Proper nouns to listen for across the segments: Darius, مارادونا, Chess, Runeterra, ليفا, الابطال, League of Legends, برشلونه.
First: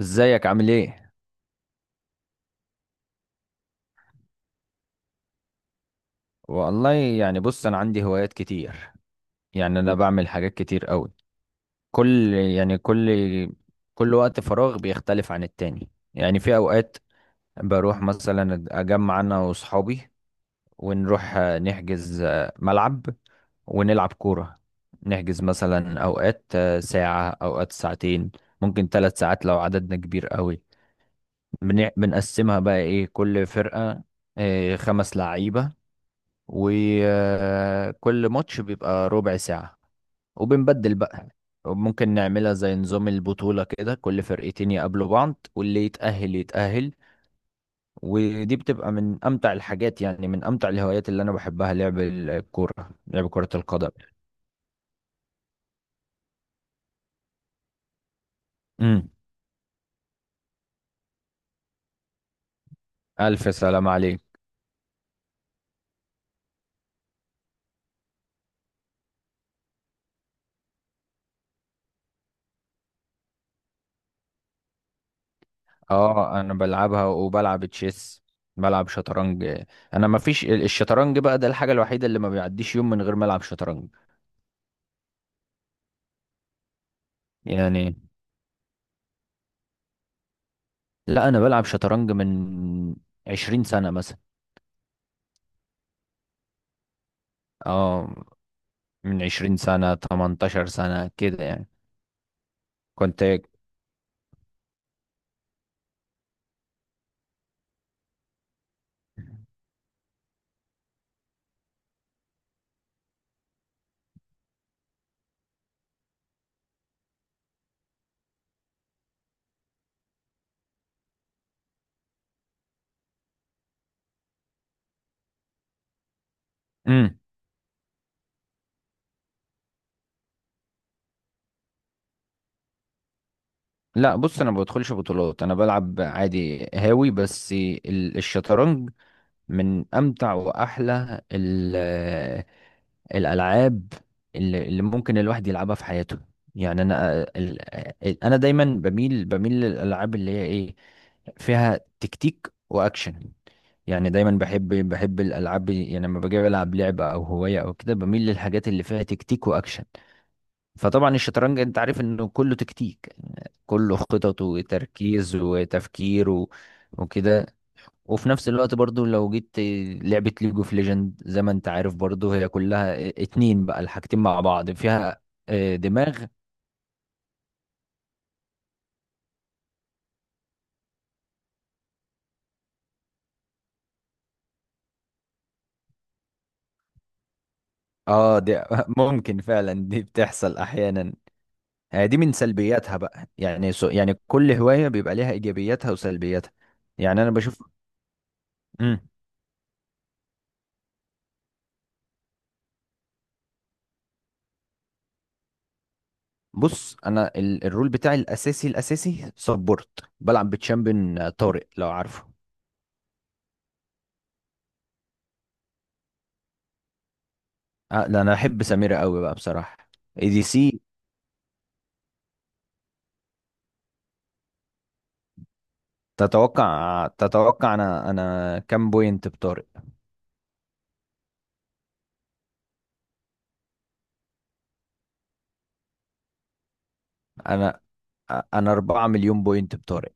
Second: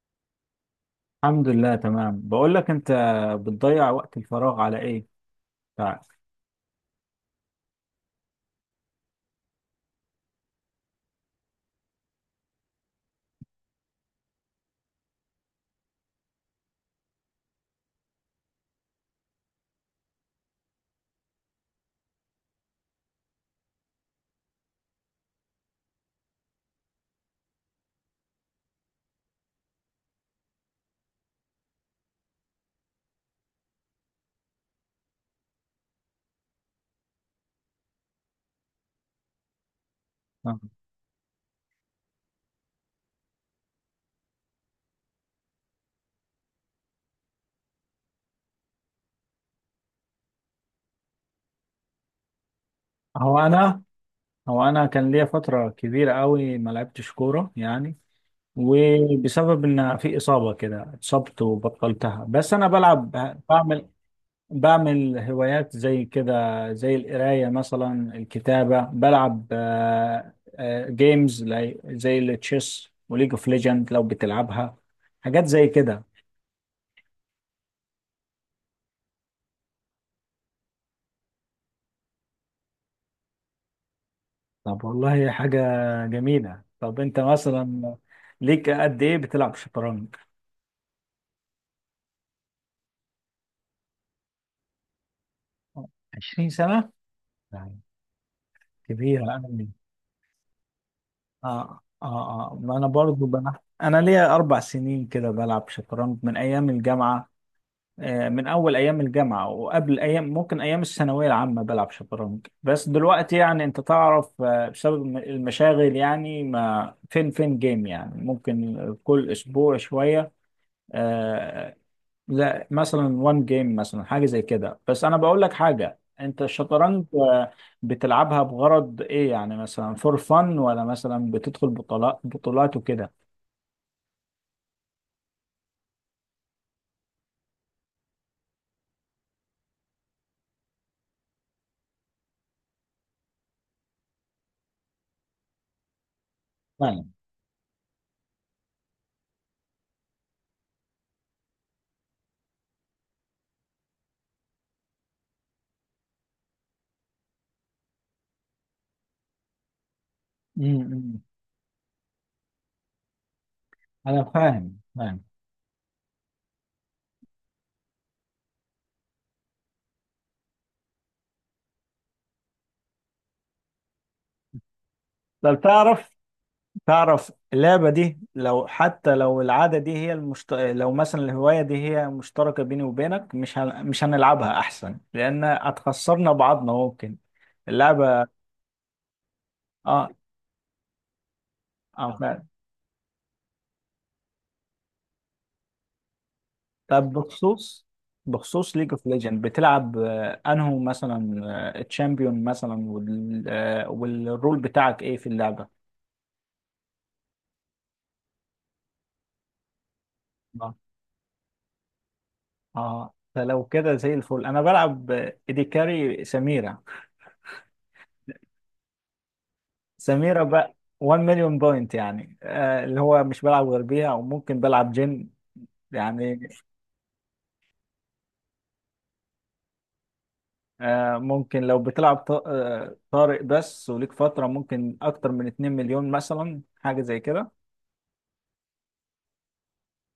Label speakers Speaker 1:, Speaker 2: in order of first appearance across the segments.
Speaker 1: ازيك عامل ايه؟
Speaker 2: الحمد لله تمام، بقول لك انت بتضيع وقت الفراغ على ايه بتاعك؟
Speaker 1: والله، يعني بص انا عندي هوايات كتير. يعني انا بعمل حاجات كتير قوي. كل يعني كل كل وقت فراغ بيختلف عن التاني. يعني في اوقات بروح مثلا اجمع انا واصحابي، ونروح نحجز ملعب ونلعب كورة. نحجز مثلا اوقات ساعة، اوقات ساعتين، ممكن ثلاث ساعات لو عددنا كبير قوي. بنقسمها بقى ايه، كل فرقة خمس لعيبة، وكل ماتش بيبقى ربع ساعة
Speaker 2: آه.
Speaker 1: وبنبدل بقى. ممكن نعملها زي نظام البطولة كده، كل فرقتين يقابلوا بعض واللي يتأهل يتأهل. ودي بتبقى من أمتع الحاجات، يعني من أمتع الهوايات اللي أنا بحبها لعب الكورة، لعب
Speaker 2: هو
Speaker 1: كرة
Speaker 2: انا
Speaker 1: القدم.
Speaker 2: هو انا كان ليا فترة كبيرة قوي ما لعبتش كورة يعني،
Speaker 1: امم.
Speaker 2: وبسبب ان في إصابة كده اتصبت وبطلتها. بس انا بلعب
Speaker 1: ألف سلام
Speaker 2: بعمل
Speaker 1: عليك.
Speaker 2: بعمل هوايات زي كده، زي القراية مثلا، الكتابة، بلعب زي التشيس وليج اوف ليجند لو بتلعبها، حاجات زي كده.
Speaker 1: اه أنا بلعبها وبلعب تشيس، بلعب شطرنج. أنا ما فيش الشطرنج بقى، ده الحاجة الوحيدة اللي ما بيعديش يوم من غير ما ألعب شطرنج.
Speaker 2: طب والله هي حاجة جميلة. طب انت مثلا
Speaker 1: يعني
Speaker 2: ليك قد ايه بتلعب شطرنج؟
Speaker 1: لا، انا بلعب شطرنج من 20 سنة مثلا.
Speaker 2: 20 سنة؟ يعني
Speaker 1: اه، من
Speaker 2: كبيرة. انا
Speaker 1: 20
Speaker 2: ليه؟
Speaker 1: سنة 18 سنة كده يعني.
Speaker 2: اه اه اه، ما انا
Speaker 1: كنت
Speaker 2: برضو بلعب، انا ليا اربع سنين كده بلعب شطرنج من ايام الجامعة، من اول ايام الجامعة، وقبل ايام ممكن ايام الثانوية العامة بلعب شطرنج. بس دلوقتي يعني انت تعرف، بسبب المشاغل يعني، ما فين فين جيم، يعني ممكن كل اسبوع شوية. آه، لا مثلا وان جيم مثلا حاجه زي كده. بس انا بقول لك حاجه، انت الشطرنج
Speaker 1: امم
Speaker 2: بتلعبها بغرض ايه؟ يعني مثلا فور فن، ولا مثلا بتدخل بطولات بطولات وكده؟
Speaker 1: لا بص، انا ما بدخلش بطولات، انا بلعب عادي هاوي. بس الشطرنج من امتع واحلى الالعاب اللي ممكن الواحد يلعبها في حياته. يعني
Speaker 2: فاهم.
Speaker 1: انا ال- انا دايما بميل للالعاب اللي هي ايه، فيها تكتيك واكشن. يعني دايما بحب الالعاب، يعني لما باجي العب لعبه او هوايه او كده بميل للحاجات اللي فيها تكتيك واكشن. فطبعا
Speaker 2: امم
Speaker 1: الشطرنج انت عارف انه كله تكتيك، كله
Speaker 2: انا
Speaker 1: خطط
Speaker 2: فاهم فاهم.
Speaker 1: وتركيز وتفكير وكده. وفي نفس الوقت برضو لو جيت لعبة ليج اوف ليجند، زي ما انت عارف برضو هي كلها اتنين بقى، الحاجتين مع بعض فيها
Speaker 2: طب تعرف،
Speaker 1: دماغ.
Speaker 2: اللعبه دي، لو حتى لو العاده دي هي لو مثلا الهوايه دي هي مشتركه بيني وبينك، مش مش هنلعبها احسن، لان هتخسرنا بعضنا ممكن اللعبه.
Speaker 1: اه دي ممكن فعلا، دي
Speaker 2: اه
Speaker 1: بتحصل احيانا. دي من
Speaker 2: اه.
Speaker 1: سلبياتها بقى، يعني سو يعني كل هواية بيبقى ليها ايجابياتها وسلبياتها.
Speaker 2: طب
Speaker 1: يعني انا بشوف.
Speaker 2: بخصوص، ليج
Speaker 1: مم.
Speaker 2: اوف ليجند، بتلعب انه مثلا الشامبيون مثلا والرول بتاعك ايه في اللعبة؟
Speaker 1: بص، انا الرول بتاعي الاساسي، الاساسي سبورت. بلعب
Speaker 2: آه.
Speaker 1: بتشامبيون طارق، لو عارفه.
Speaker 2: اه، فلو كده زي الفل انا بلعب ايدي كاري سميرة.
Speaker 1: لا، انا احب سميرة قوي بقى بصراحة. اي
Speaker 2: سميرة
Speaker 1: دي
Speaker 2: بقى
Speaker 1: سي،
Speaker 2: 1 مليون بوينت يعني، اللي هو مش بلعب غير بيها، وممكن بلعب جن يعني.
Speaker 1: تتوقع تتوقع انا كام بوينت بطارق؟
Speaker 2: ممكن لو بتلعب طارق بس وليك فترة ممكن اكتر من 2 مليون مثلا، حاجة زي كده.
Speaker 1: انا انا 4 مليون بوينت بطارق.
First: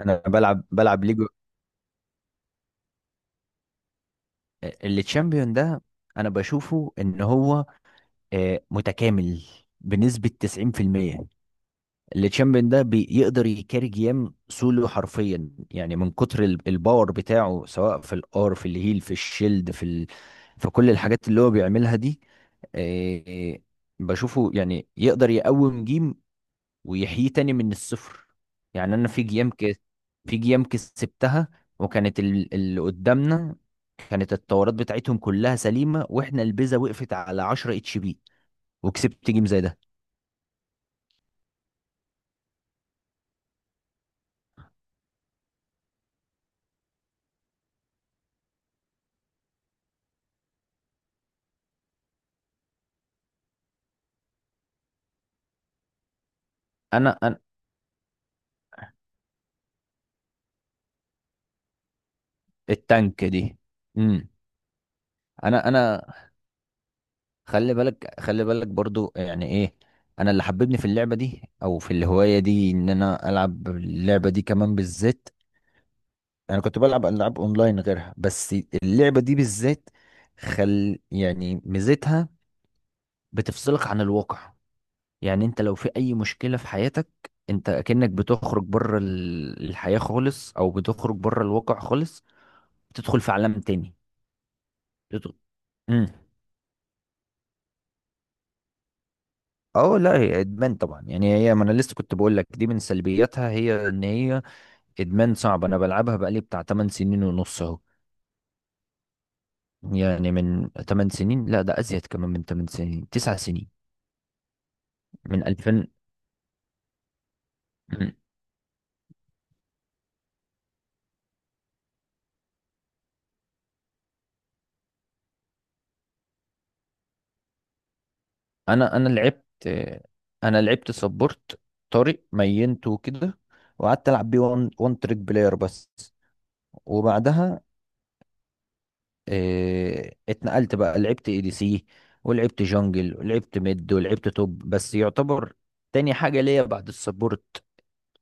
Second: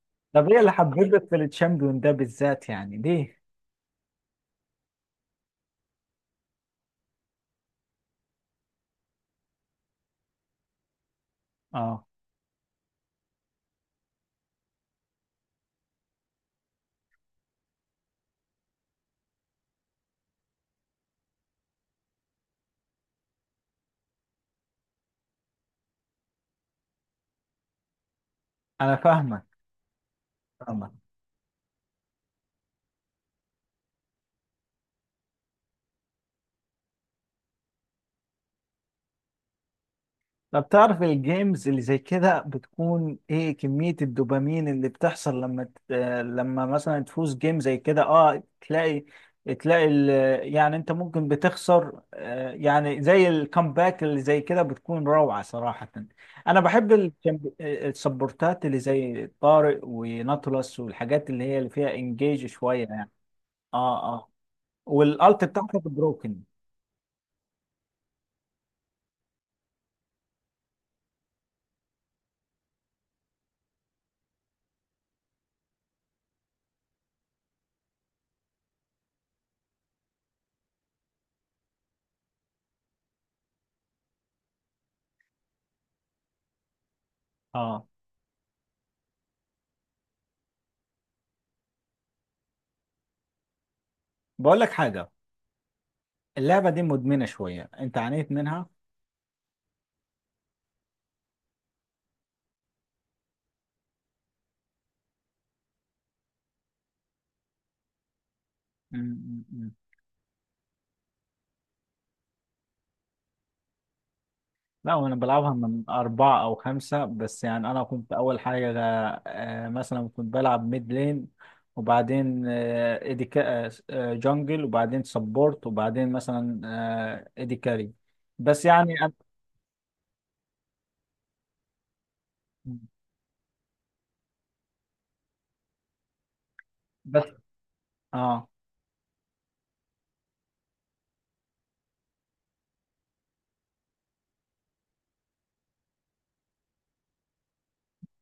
Speaker 1: انا
Speaker 2: طب ايه
Speaker 1: بلعب
Speaker 2: اللي
Speaker 1: بلعب ليج.
Speaker 2: حببك في التشامبيون ده بالذات، يعني ليه؟
Speaker 1: اللي تشامبيون ده انا بشوفه ان هو متكامل بنسبة 90%.
Speaker 2: اه،
Speaker 1: اللي تشامبيون ده بيقدر يكاري جيم سولو حرفيا، يعني من كتر الباور بتاعه، سواء في الار في الهيل في الشيلد في كل الحاجات اللي هو بيعملها دي. آه، بشوفه يعني يقدر يقوم جيم ويحييه تاني من الصفر. يعني
Speaker 2: انا
Speaker 1: انا في
Speaker 2: فاهمك
Speaker 1: جيام كده، في جيام
Speaker 2: فاهمك
Speaker 1: كسبتها، وكانت اللي قدامنا كانت التورات بتاعتهم كلها سليمة، واحنا البيزا وقفت على 10 اتش بي، وكسبت جيم زي ده.
Speaker 2: طب تعرف الجيمز اللي زي كده بتكون ايه كمية الدوبامين اللي بتحصل لما ت... آه، لما مثلا تفوز جيم زي كده؟ اه، تلاقي يعني انت ممكن بتخسر، يعني زي الكامباك اللي زي كده بتكون روعة صراحة. انا بحب
Speaker 1: انا
Speaker 2: السبورتات اللي زي طارق وناتولس، والحاجات اللي هي اللي فيها انجيج شوية يعني.
Speaker 1: التانك دي.
Speaker 2: اه.
Speaker 1: امم.
Speaker 2: آه. والالت
Speaker 1: انا
Speaker 2: بتاعتك
Speaker 1: انا
Speaker 2: بروكن.
Speaker 1: خلي بالك برضو يعني ايه، انا اللي حببني في اللعبة دي او في الهواية دي ان انا العب اللعبة دي كمان بالذات. انا كنت بلعب العاب اونلاين غيرها، بس اللعبه دي بالذات خل يعني ميزتها بتفصلك عن الواقع. يعني انت لو في اي مشكله في حياتك، انت
Speaker 2: اه،
Speaker 1: كأنك بتخرج بره الحياه خالص، او بتخرج بره الواقع خالص، بتدخل في عالم تاني.
Speaker 2: بقول لك حاجه،
Speaker 1: بتدخل امم
Speaker 2: اللعبه دي مدمنه شويه، انت عانيت منها؟
Speaker 1: اه لا، هي ادمان طبعا. يعني هي، ما انا لسه كنت بقول لك دي من سلبياتها، هي ان هي ادمان صعب. انا بلعبها بقالي بتاع 8 سنين ونص اهو.
Speaker 2: م- م- م.
Speaker 1: يعني من 8 سنين، لا ده ازيد، كمان من 8 سنين 9 سنين،
Speaker 2: لا، وانا
Speaker 1: من
Speaker 2: بلعبها من
Speaker 1: 2000.
Speaker 2: اربعه او خمسه بس. يعني انا كنت اول حاجه مثلا كنت بلعب ميد لين، وبعدين آه ايدي كا- آه جونجل، وبعدين سبورت، وبعدين مثلا ايدي كاري. بس يعني
Speaker 1: انا انا
Speaker 2: أنا،
Speaker 1: لعبت انا لعبت سبورت، طارق مينته وكده، وقعدت العب بيه وان تريك بلاير بس.
Speaker 2: بس
Speaker 1: وبعدها
Speaker 2: اه
Speaker 1: اتنقلت بقى، لعبت اي دي سي، ولعبت جونجل، ولعبت ميد، ولعبت توب، بس يعتبر تاني حاجة ليا بعد السبورت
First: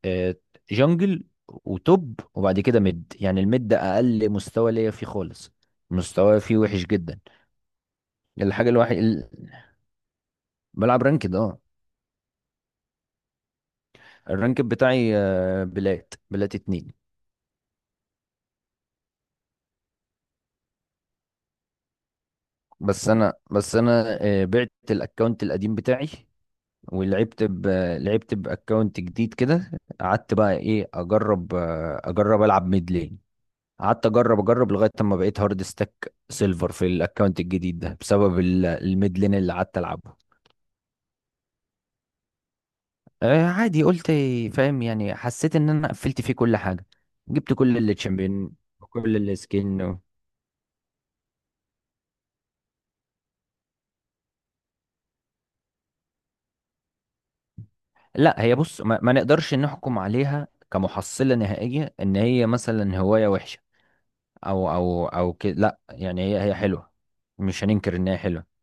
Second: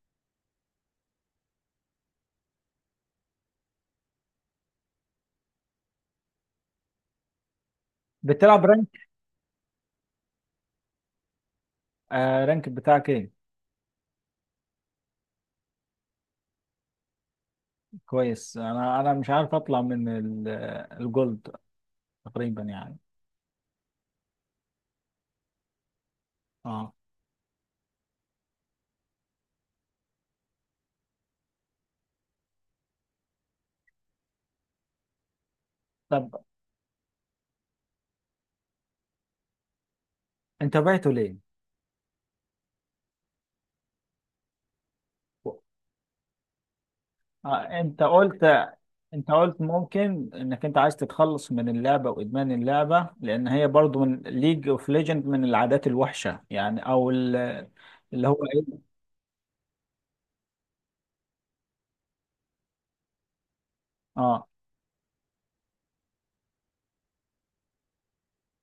Speaker 1: آه، جونجل وتوب، وبعد كده ميد. يعني الميد ده اقل مستوى ليا فيه خالص، مستواي فيه وحش جدا.
Speaker 2: بتلعب
Speaker 1: الحاجة الوحيدة،
Speaker 2: رانك؟
Speaker 1: بلعب رانكد، اه.
Speaker 2: رانك بتاعك ايه؟
Speaker 1: الرانك بتاعي بلات اتنين.
Speaker 2: كويس. انا مش عارف اطلع من الجولد تقريبا يعني.
Speaker 1: بس انا، بعت الاكونت القديم بتاعي،
Speaker 2: اه.
Speaker 1: ولعبت لعبت باكونت جديد كده. قعدت بقى ايه اجرب، اجرب العب ميد لين. قعدت اجرب لغايه اما بقيت هارد ستاك
Speaker 2: طب
Speaker 1: سيلفر في الاكونت الجديد ده، بسبب الميد لين اللي قعدت العبه.
Speaker 2: انت بعته ليه؟
Speaker 1: آه عادي، قلت فاهم يعني، حسيت ان انا قفلت فيه كل حاجه، جبت كل
Speaker 2: آه
Speaker 1: اللي
Speaker 2: انت قلت
Speaker 1: تشامبيون
Speaker 2: انت
Speaker 1: وكل
Speaker 2: قلت
Speaker 1: السكين.
Speaker 2: ممكن انك انت عايز تتخلص من اللعبة، وادمان اللعبة، لان هي برضو من ليج اوف ليجند، من العادات الوحشة يعني، او اللي هو
Speaker 1: لا هي
Speaker 2: ايه.
Speaker 1: بص، ما نقدرش نحكم عليها كمحصلة نهائية ان هي مثلا هواية وحشة،
Speaker 2: اه
Speaker 1: او كده، لا. يعني هي هي حلوة، مش هننكر ان هي حلوة.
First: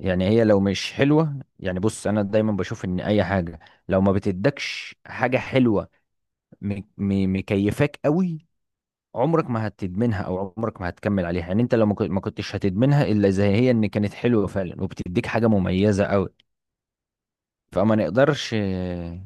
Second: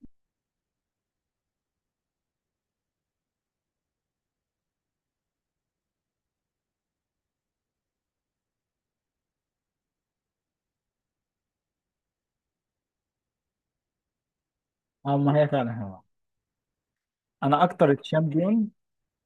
Speaker 1: يعني هي لو مش حلوة، يعني بص انا دايما بشوف ان اي حاجة لو ما بتدكش حاجة حلوة، مكيفاك قوي، عمرك ما هتدمنها او عمرك ما هتكمل عليها. يعني انت لو ما كنتش هتدمنها، الا زي هي ان كانت حلوة فعلا
Speaker 2: اه،
Speaker 1: وبتديك
Speaker 2: ما
Speaker 1: حاجة
Speaker 2: هي فعلا. هو
Speaker 1: مميزة قوي.
Speaker 2: انا اكتر
Speaker 1: فما نقدرش
Speaker 2: تشامبيون
Speaker 1: م-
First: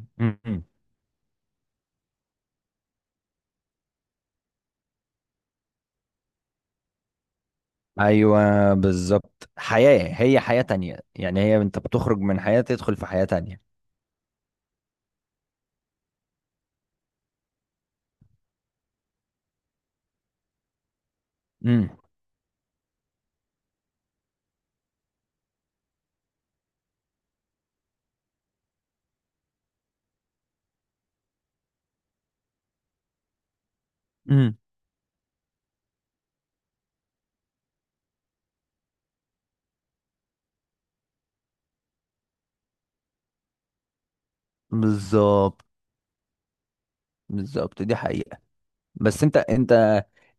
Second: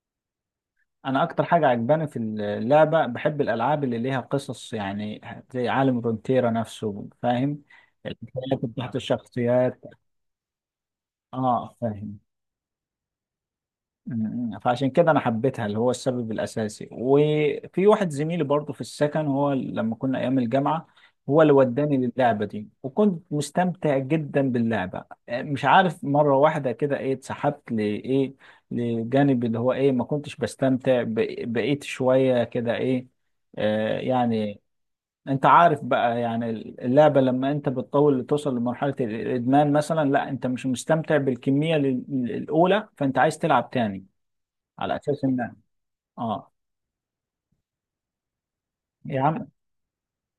Speaker 1: م.
Speaker 2: انا اكتر حاجة عجباني في اللعبة، بحب الالعاب اللي ليها قصص يعني، زي عالم رونتيرا نفسه، فاهم؟ الحكايات
Speaker 1: ايوه
Speaker 2: بتاعت
Speaker 1: بالظبط،
Speaker 2: الشخصيات.
Speaker 1: حياة، هي حياة تانية، يعني هي
Speaker 2: اه
Speaker 1: انت بتخرج
Speaker 2: فاهم.
Speaker 1: من حياة تدخل في حياة تانية.
Speaker 2: فعشان كده انا حبيتها، اللي هو السبب الاساسي. وفي واحد زميلي برضه في السكن، هو لما كنا ايام الجامعه، هو اللي
Speaker 1: امم.
Speaker 2: وداني للعبه دي، وكنت مستمتع جدا باللعبه. مش عارف مره واحده كده ايه اتسحبت لايه، لجانب اللي هو ايه ما كنتش بستمتع بقيت شويه كده ايه
Speaker 1: امم.
Speaker 2: يعني. انت عارف بقى يعني، اللعبه لما انت بتطول توصل لمرحله الادمان مثلا، لا انت مش مستمتع بالكميه الاولى، فانت عايز تلعب تاني على اساس ان.
Speaker 1: بالظبط،
Speaker 2: اه.
Speaker 1: بالظبط دي حقيقة.
Speaker 2: يا
Speaker 1: بس انت
Speaker 2: عم،
Speaker 1: انت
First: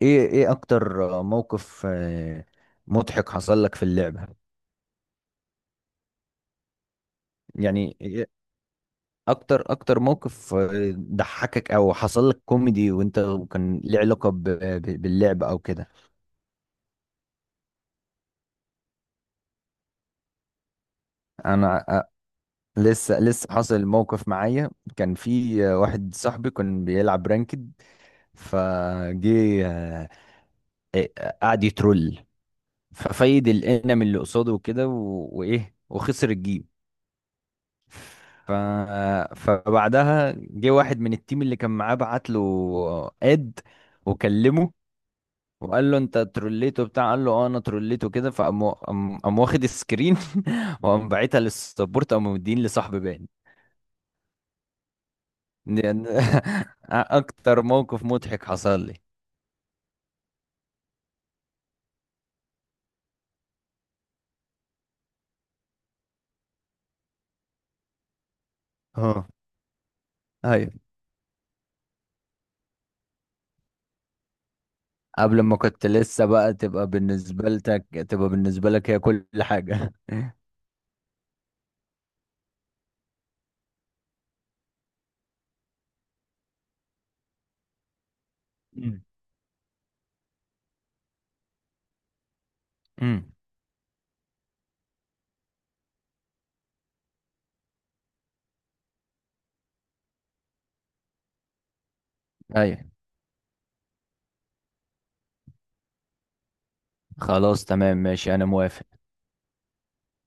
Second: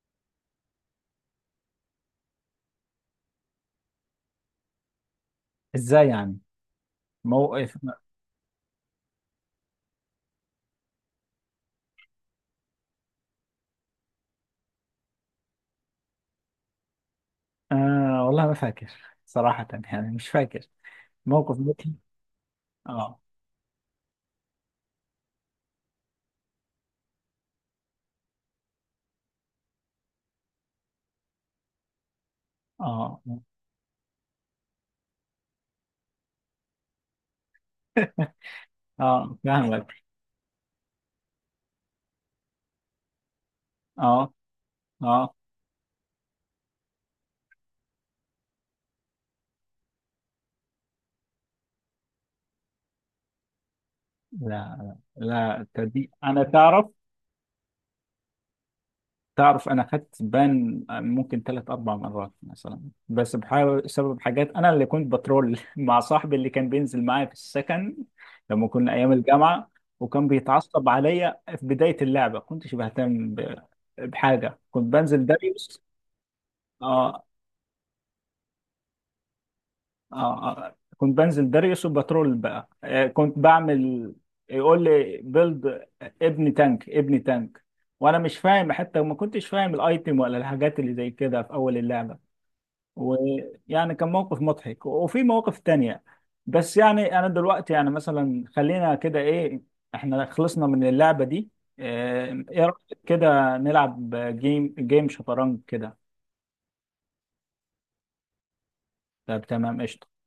Speaker 1: ايه اكتر موقف مضحك حصل لك في اللعبة؟
Speaker 2: ازاي يعني؟ موقف؟
Speaker 1: يعني إيه؟ اكتر موقف ضحكك او حصل لك كوميدي وانت، كان ليه علاقة باللعبة او كده.
Speaker 2: والله ما فاكر صراحة، يعني مش فاكر موقف
Speaker 1: انا
Speaker 2: مضحك.
Speaker 1: لسه
Speaker 2: اه
Speaker 1: لسه حاصل موقف معايا. كان في واحد صاحبي كان بيلعب رانكد، فجه قعد يترول،
Speaker 2: اه.
Speaker 1: ففايد الانم اللي قصاده وكده وايه، وخسر الجيم. ف...
Speaker 2: اه فاهمك.
Speaker 1: فبعدها جه واحد من التيم اللي كان معاه، بعت له اد
Speaker 2: اه
Speaker 1: وكلمه،
Speaker 2: اه،
Speaker 1: وقال له انت تروليته بتاع، قال له اه انا تروليته كده. فقام، قام قام واخد السكرين وقام باعتها للسبورت، قام مدين لصاحبي بان.
Speaker 2: لا، لا، لا،
Speaker 1: دي-
Speaker 2: تصدق؟ انا تعرف،
Speaker 1: اكتر موقف مضحك حصل لي.
Speaker 2: انا خدت بان ممكن ثلاث اربع مرات مثلا، بس بحاول بسبب حاجات. انا اللي كنت بترول مع صاحبي اللي كان بينزل معايا في السكن لما كنا ايام
Speaker 1: اه.
Speaker 2: الجامعه، وكان
Speaker 1: ايوه.
Speaker 2: بيتعصب عليا. في بدايه اللعبه كنتش بهتم بحاجه، كنت بنزل
Speaker 1: قبل ما
Speaker 2: داريوس.
Speaker 1: كنت لسه بقى، تبقى
Speaker 2: اه
Speaker 1: بالنسبة لك تبقى بالنسبة لك هي كل حاجة.
Speaker 2: اه. آه. كنت بنزل داريوس وبترول بقى، كنت بعمل، يقول لي بيلد، ابني تانك ابني تانك، وانا مش فاهم، حتى
Speaker 1: أمم.
Speaker 2: ما كنتش فاهم الايتم ولا الحاجات اللي زي كده في اول اللعبه.
Speaker 1: أمم.
Speaker 2: ويعني كان موقف مضحك، وفي مواقف تانية. بس يعني انا دلوقتي يعني مثلا خلينا كده ايه، احنا خلصنا من اللعبة دي. ايه
Speaker 1: ايوه.
Speaker 2: رأيك كده نلعب جيم شطرنج كده؟
Speaker 1: خلاص تمام ماشي، انا موافق.
Speaker 2: طب تمام قشطة.